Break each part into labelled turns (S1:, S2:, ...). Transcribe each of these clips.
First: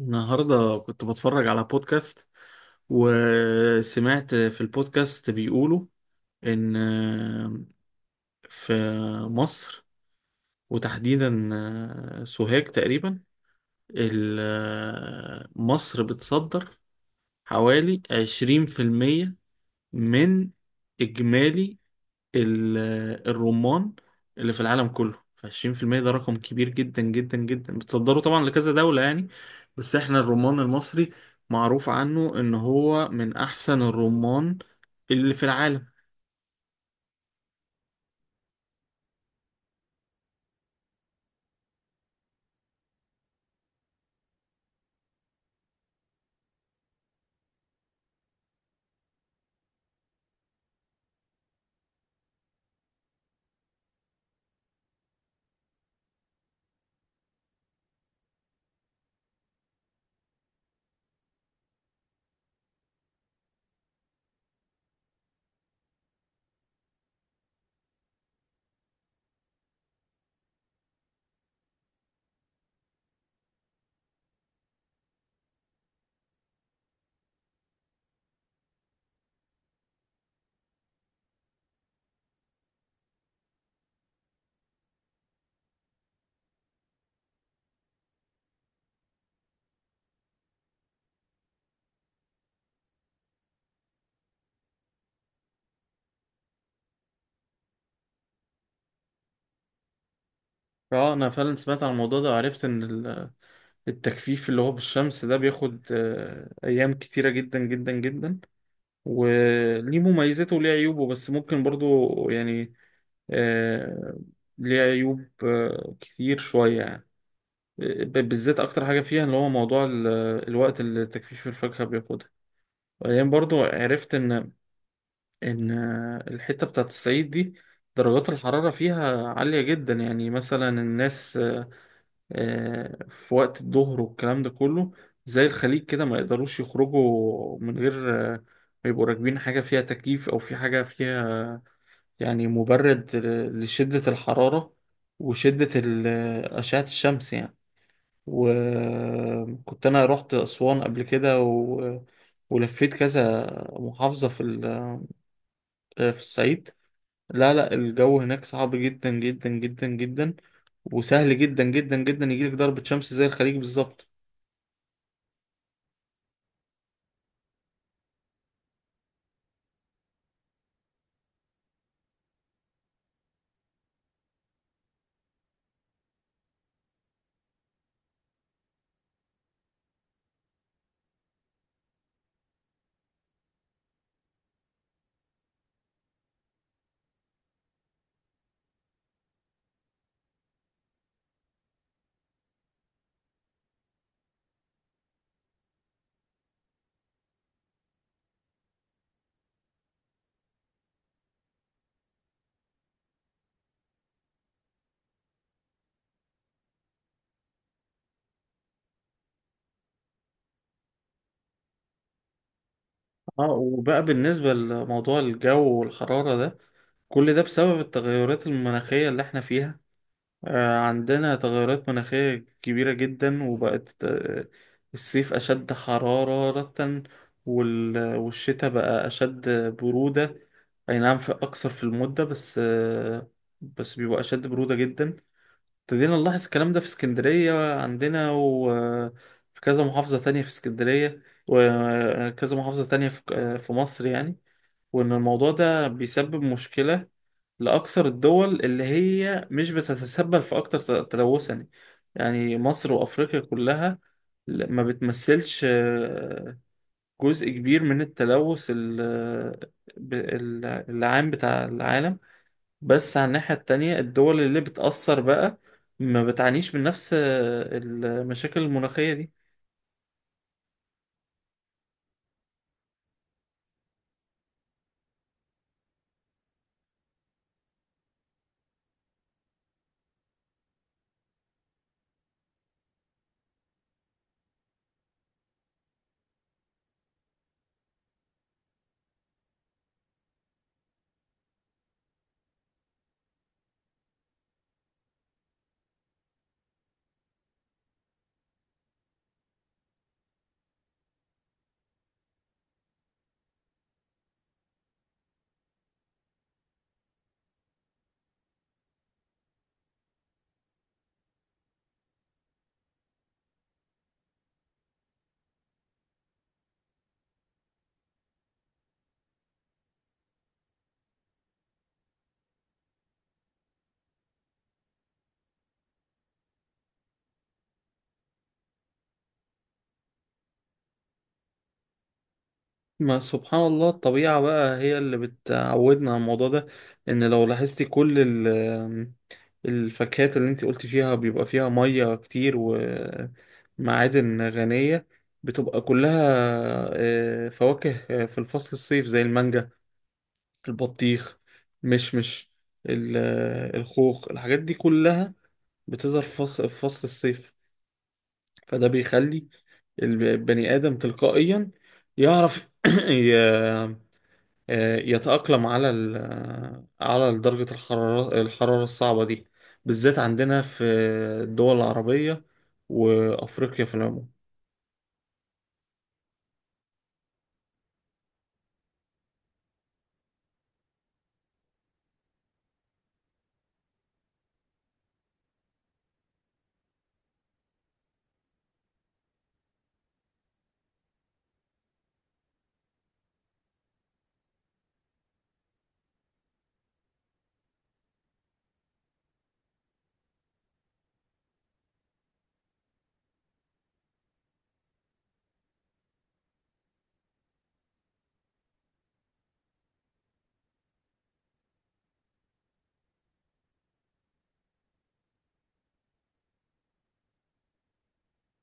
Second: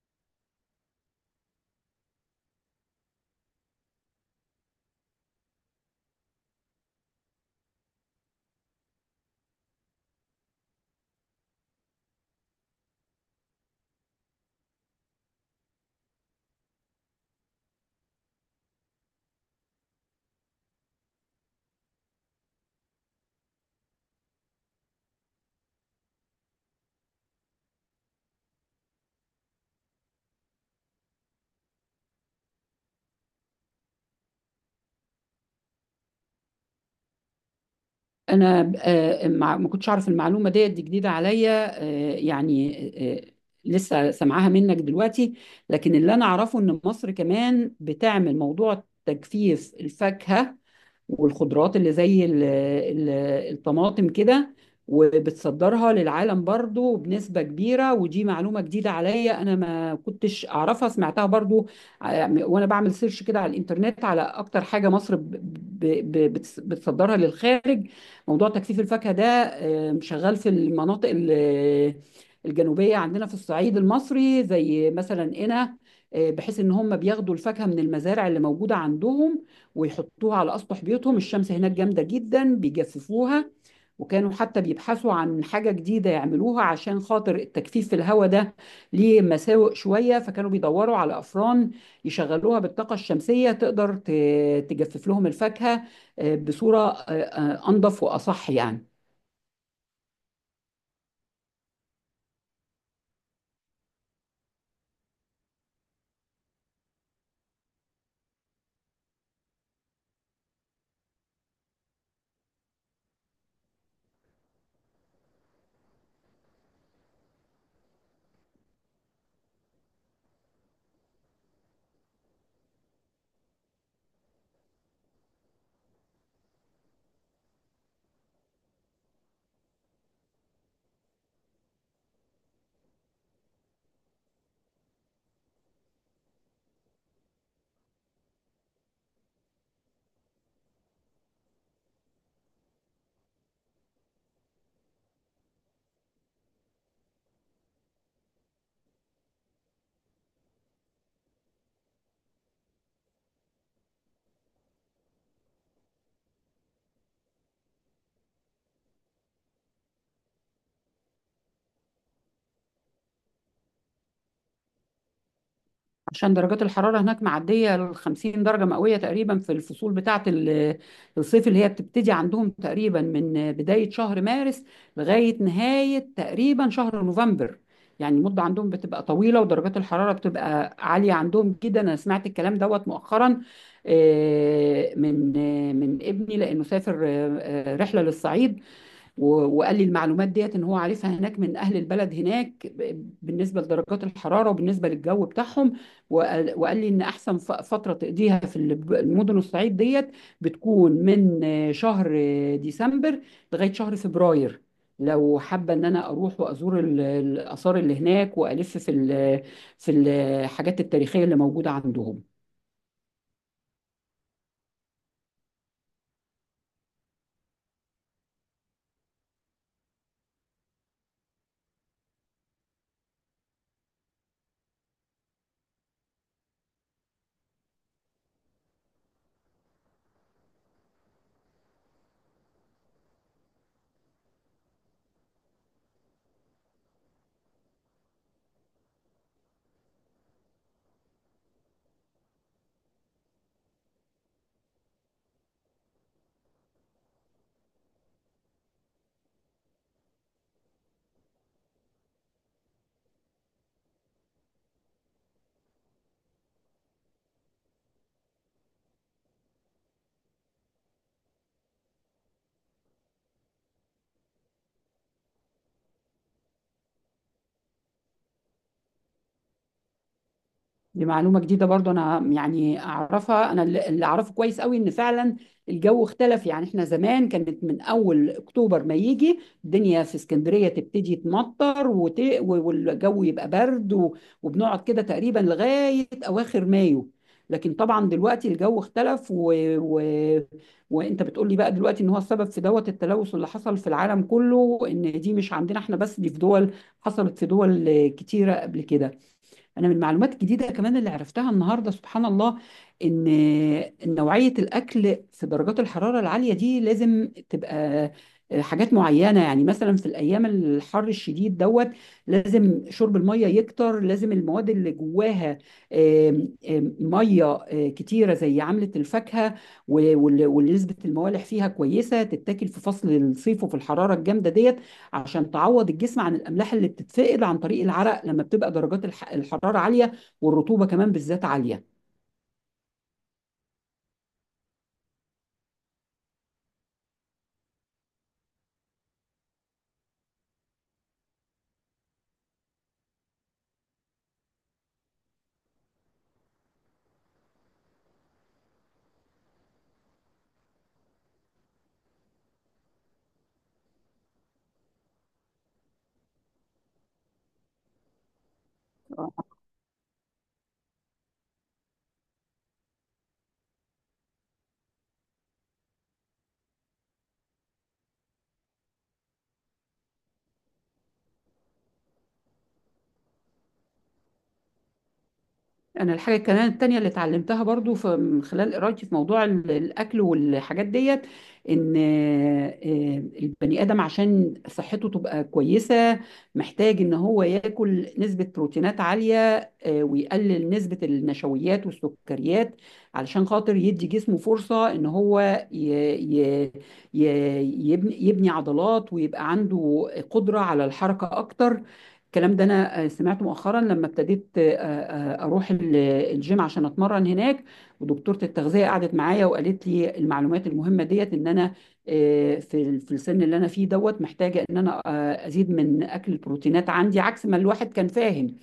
S1: النهاردة كنت بتفرج على بودكاست، وسمعت في البودكاست بيقولوا إن في مصر، وتحديدا سوهاج تقريبا، مصر بتصدر حوالي 20% من إجمالي ال- الرمان اللي في العالم كله. ف20% ده رقم كبير جدا جدا جدا، بتصدره طبعا لكذا دولة، يعني. بس احنا الرمان المصري معروف عنه ان هو من احسن الرمان اللي في العالم.
S2: انا ما كنتش اعرف المعلومه ديت، دي جديده عليا، يعني، لسه سامعاها منك دلوقتي. لكن اللي انا اعرفه ان مصر كمان بتعمل موضوع تجفيف الفاكهه والخضروات اللي زي الطماطم كده، وبتصدرها للعالم برضو بنسبة كبيرة. ودي معلومة جديدة عليا، أنا ما كنتش أعرفها، سمعتها برضو وأنا بعمل سيرش كده على الإنترنت على أكتر حاجة مصر بتصدرها للخارج. موضوع تجفيف الفاكهة ده شغال في المناطق الجنوبية عندنا في الصعيد المصري زي مثلا قنا. بحيث ان هم بياخدوا الفاكهة من المزارع اللي موجودة عندهم ويحطوها على اسطح بيوتهم، الشمس هناك جامدة جدا بيجففوها. وكانوا حتى بيبحثوا عن حاجة جديدة يعملوها عشان خاطر التجفيف في الهواء ده ليه مساوئ شوية، فكانوا بيدوروا على أفران يشغلوها بالطاقة الشمسية تقدر تجفف لهم الفاكهة بصورة أنظف وأصح يعني.
S1: اه، انا فعلا سمعت عن الموضوع ده، وعرفت ان التجفيف اللي هو بالشمس ده بياخد ايام كتيرة جدا جدا جدا، وليه مميزاته وليه عيوبه، بس ممكن برضو، يعني، آه، ليه عيوب كتير شوية، يعني. بالذات اكتر حاجه فيها اللي هو موضوع الوقت اللي تجفيف الفاكهه بياخدها. وبعدين برضو عرفت ان الحته بتاعت الصعيد دي درجات الحراره فيها عاليه جدا. يعني مثلا الناس في وقت الظهر والكلام ده كله، زي الخليج كده، ما يقدروش يخرجوا من غير آه، ما يبقوا راكبين حاجه فيها تكييف، او في حاجه فيها، يعني، مبرد لشده الحراره، وشده اشعه الشمس، يعني. وكنت انا رحت اسوان قبل كده ولفيت كذا محافظة في ال... آه، في الصعيد. لا، لا، الجو هناك صعب جدا جدا جدا جدا، وسهل جدا جدا جدا يجيلك ضربة شمس زي الخليج بالظبط.
S2: عشان درجات الحرارة هناك معدية ال 50 درجة مئوية تقريبا في الفصول بتاعة الصيف، اللي هي بتبتدي عندهم تقريبا من بداية شهر مارس لغاية نهاية تقريبا شهر نوفمبر. يعني المدة عندهم بتبقى طويلة ودرجات الحرارة بتبقى عالية عندهم جدا. أنا سمعت الكلام دوت مؤخرا من ابني، لأنه سافر رحلة للصعيد و- وقال لي المعلومات ديت ان هو عارفها هناك من اهل البلد هناك بالنسبه لدرجات الحراره وبالنسبه للجو بتاعهم. وقال لي ان احسن فتره تقضيها في المدن الصعيد ديت بتكون من شهر ديسمبر لغايه شهر فبراير، لو حابه ان انا اروح وازور الاثار اللي هناك والف في الحاجات التاريخيه اللي موجوده عندهم.
S1: اه، وبقى بالنسبة لموضوع الجو والحرارة ده، كل ده بسبب التغيرات المناخية اللي احنا فيها. عندنا تغيرات مناخية كبيرة جدا، وبقت الصيف أشد حرارة، والشتاء بقى أشد برودة. أي نعم في أكثر في المدة، بس بس بيبقى أشد برودة جدا. ابتدينا نلاحظ الكلام ده في اسكندرية عندنا، وفي كذا محافظة تانية في اسكندرية، وكذا محافظة تانية في مصر، يعني. وإن الموضوع ده بيسبب مشكلة لأكثر الدول اللي هي مش بتتسبب في أكتر تلوثا. يعني مصر وأفريقيا كلها ما بتمثلش جزء كبير من التلوث العام بتاع العالم. بس على الناحية التانية، الدول اللي بتأثر بقى ما بتعانيش من نفس المشاكل المناخية دي.
S2: دي معلومة جديدة برضو، أنا يعني أعرفها. أنا اللي أعرفه كويس قوي إن فعلا الجو اختلف. يعني إحنا زمان كانت من أول أكتوبر ما يجي الدنيا في اسكندرية تبتدي تمطر والجو يبقى برد وبنقعد كده تقريبا لغاية أواخر مايو. لكن طبعا دلوقتي الجو اختلف، وانت بتقولي بقى دلوقتي ان هو السبب في دوت التلوث اللي حصل في العالم كله، ان دي مش عندنا احنا بس، دي في دول، حصلت في دول كتيرة قبل كده. انا من المعلومات الجديده كمان اللي عرفتها النهارده، سبحان الله، ان نوعيه الاكل في درجات الحراره العاليه دي لازم تبقى حاجات معينه. يعني مثلا في الايام الحر الشديد دوت لازم شرب الميه يكتر، لازم المواد اللي جواها آم، آم، ميه كتيره زي عامله الفاكهه، واللي نسبه الموالح فيها كويسه تتاكل في فصل الصيف وفي الحراره الجامده ديت، عشان تعوض الجسم عن الاملاح اللي بتتفقد عن طريق العرق لما بتبقى درجات الحراره عاليه، والرطوبه كمان بالذات عاليه.
S1: ما سبحان الله، الطبيعة بقى هي اللي بتعودنا على الموضوع ده. ان لو لاحظتي كل الفاكهات اللي انت قلت فيها بيبقى فيها مية كتير ومعادن غنية، بتبقى كلها فواكه في الفصل الصيف، زي المانجا، البطيخ، مشمش، الخوخ، الحاجات دي كلها بتظهر في فصل الصيف. فده بيخلي البني آدم تلقائيا يعرف ي- يتأقلم على ال آه، على درجة الحرارة الصعبة دي، بالذات عندنا في الدول العربية وأفريقيا في العموم.
S2: انا الحاجه كمان التانية اللي اتعلمتها برضو في من خلال قرايتي في موضوع الاكل والحاجات ديت، ان البني ادم عشان صحته تبقى كويسه محتاج ان هو ياكل نسبه بروتينات عاليه، ويقلل نسبه النشويات والسكريات، علشان خاطر يدي جسمه فرصه ان هو ي- ي- يبني عضلات ويبقى عنده قدره على الحركه اكتر. الكلام ده انا سمعته مؤخرا لما ابتديت اروح الجيم عشان اتمرن هناك. ودكتورة التغذية قعدت معايا وقالت لي المعلومات المهمة ديت ان انا، في في السن اللي انا فيه دوت، محتاجة ان انا ازيد من اكل البروتينات عندي، عكس ما الواحد كان فاهم،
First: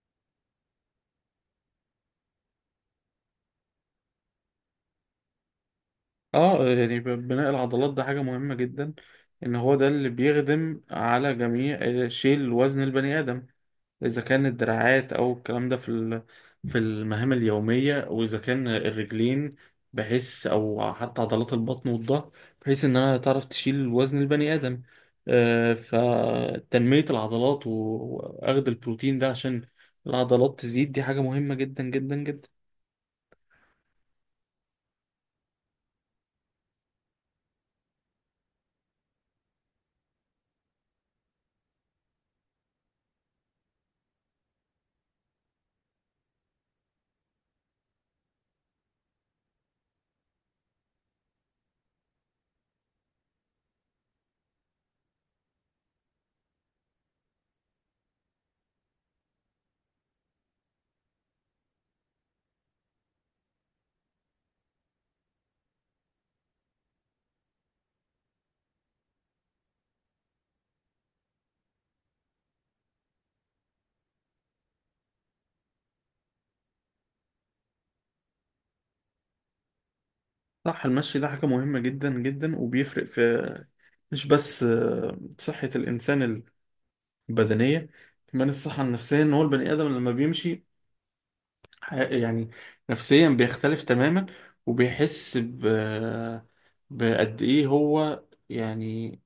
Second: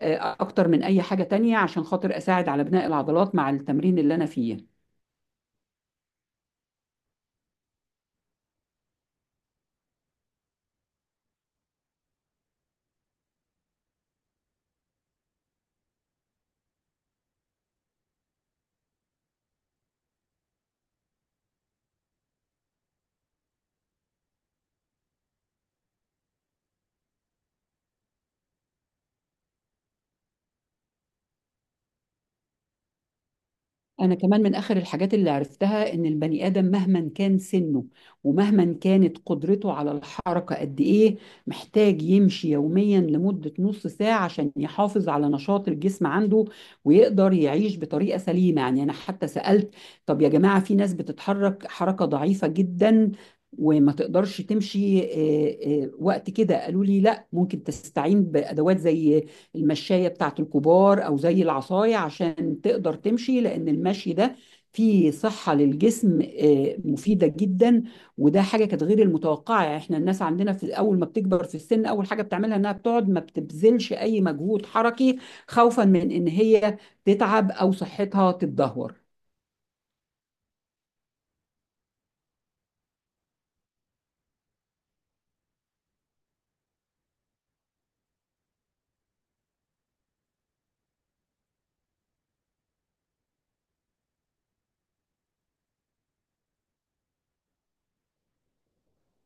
S2: اكتر من اي حاجة تانية، عشان خاطر اساعد على بناء العضلات مع التمرين اللي انا فيه.
S1: اه، يعني بناء العضلات ده حاجة مهمة جدا. ان هو ده اللي بيخدم على جميع شيل وزن البني آدم، إذا كان الدراعات أو الكلام ده في المهام اليومية، وإذا كان الرجلين، بحيث أو حتى عضلات البطن والظهر، بحيث إن أنا تعرف تشيل وزن البني آدم. فتنمية العضلات وأخد البروتين ده عشان العضلات تزيد، دي حاجة مهمة جدا جدا جدا.
S2: أنا كمان من آخر الحاجات اللي عرفتها إن البني آدم مهما كان سنه ومهما كانت قدرته على الحركة قد إيه، محتاج يمشي يوميا لمدة نص ساعة عشان يحافظ على نشاط الجسم عنده ويقدر يعيش بطريقة سليمة. يعني أنا حتى سألت، طب يا جماعة، في ناس بتتحرك حركة ضعيفة جدا وما تقدرش تمشي وقت كده، قالوا لي لا، ممكن تستعين بأدوات زي المشاية بتاعت الكبار أو زي العصاية عشان تقدر تمشي، لأن المشي ده فيه صحة للجسم مفيدة جدا. وده حاجة كانت غير المتوقعة، يعني احنا الناس عندنا، في أول ما بتكبر في السن أول حاجة بتعملها إنها بتقعد، ما بتبذلش أي مجهود حركي خوفا من إن هي تتعب أو صحتها تتدهور.
S1: صح، المشي ده حاجة مهمة جدا جدا، وبيفرق في مش بس صحة الإنسان البدنية، كمان الصحة النفسية. إن هو البني آدم لما بيمشي يعني نفسيا بيختلف تماما، وبيحس بقد ايه هو، يعني،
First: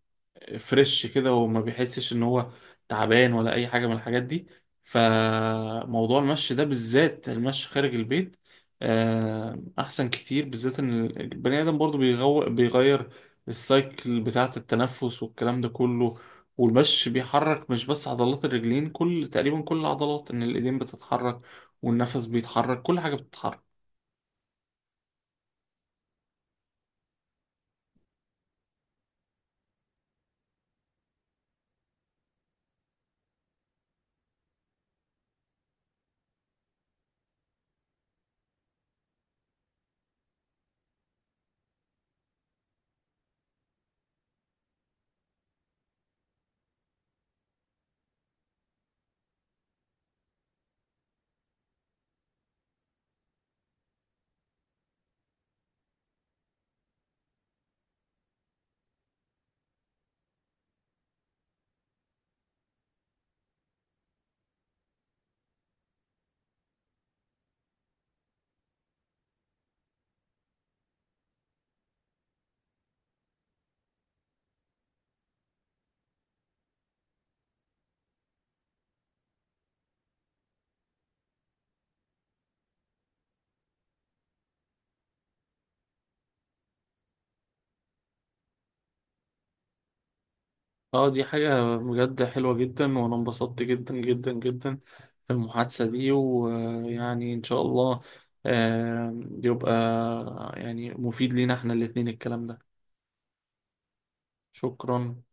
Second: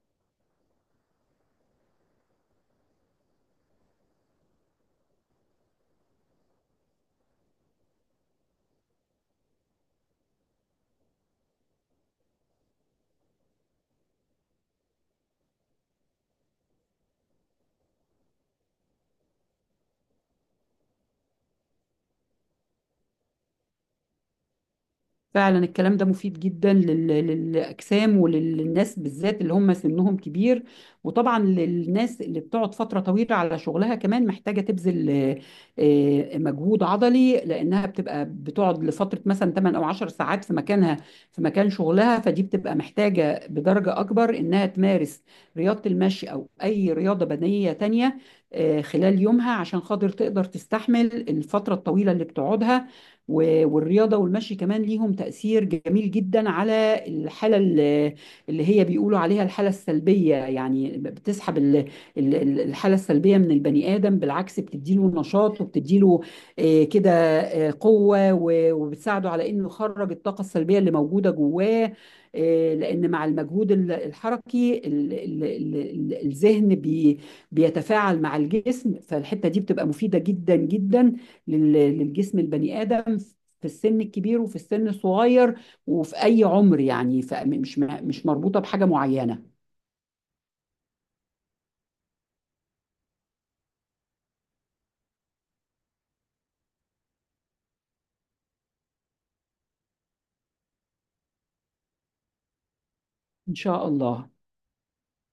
S1: فريش كده، وما بيحسش ان هو تعبان ولا اي حاجه من الحاجات دي. فموضوع المشي ده، بالذات المشي خارج البيت، احسن كتير، بالذات ان البني ادم برضو بيغير السايكل بتاعه التنفس والكلام ده كله. والمشي بيحرك مش بس عضلات الرجلين، كل تقريبا كل العضلات، ان الايدين بتتحرك، والنفس بيتحرك، كل حاجه بتتحرك.
S2: فعلا الكلام ده مفيد جدا للأجسام وللناس، بالذات اللي هم سنهم كبير. وطبعا للناس اللي بتقعد فترة طويلة على شغلها، كمان محتاجة تبذل مجهود عضلي، لأنها بتبقى بتقعد لفترة مثلا 8 أو 10 ساعات في مكانها، في مكان شغلها، فدي بتبقى محتاجة بدرجة أكبر إنها تمارس رياضة المشي أو أي رياضة بدنية تانية خلال يومها عشان خاطر تقدر تستحمل الفترة الطويلة اللي بتقعدها. و- والرياضة والمشي كمان ليهم تأثير جميل جدا على الحالة اللي هي بيقولوا عليها الحالة السلبية، يعني بتسحب الحالة السلبية من البني آدم، بالعكس بتديله نشاط وبتديله كده قوة، و- وبتساعده على إنه يخرج الطاقة السلبية اللي موجودة جواه، لأن مع المجهود الحركي الذهن بيتفاعل مع الجسم، فالحتة دي بتبقى مفيدة جدا جدا لل- للجسم البني آدم، في السن الكبير وفي السن الصغير وفي أي عمر يعني، فمش مش مربوطة بحاجة معينة.
S1: اه، دي حاجة بجد حلوة جدا، وانا انبسطت جدا جدا جدا في المحادثة دي. ويعني ان شاء الله يبقى، يعني، مفيد لينا احنا الاتنين الكلام ده.
S2: إن شاء الله.
S1: شكرا.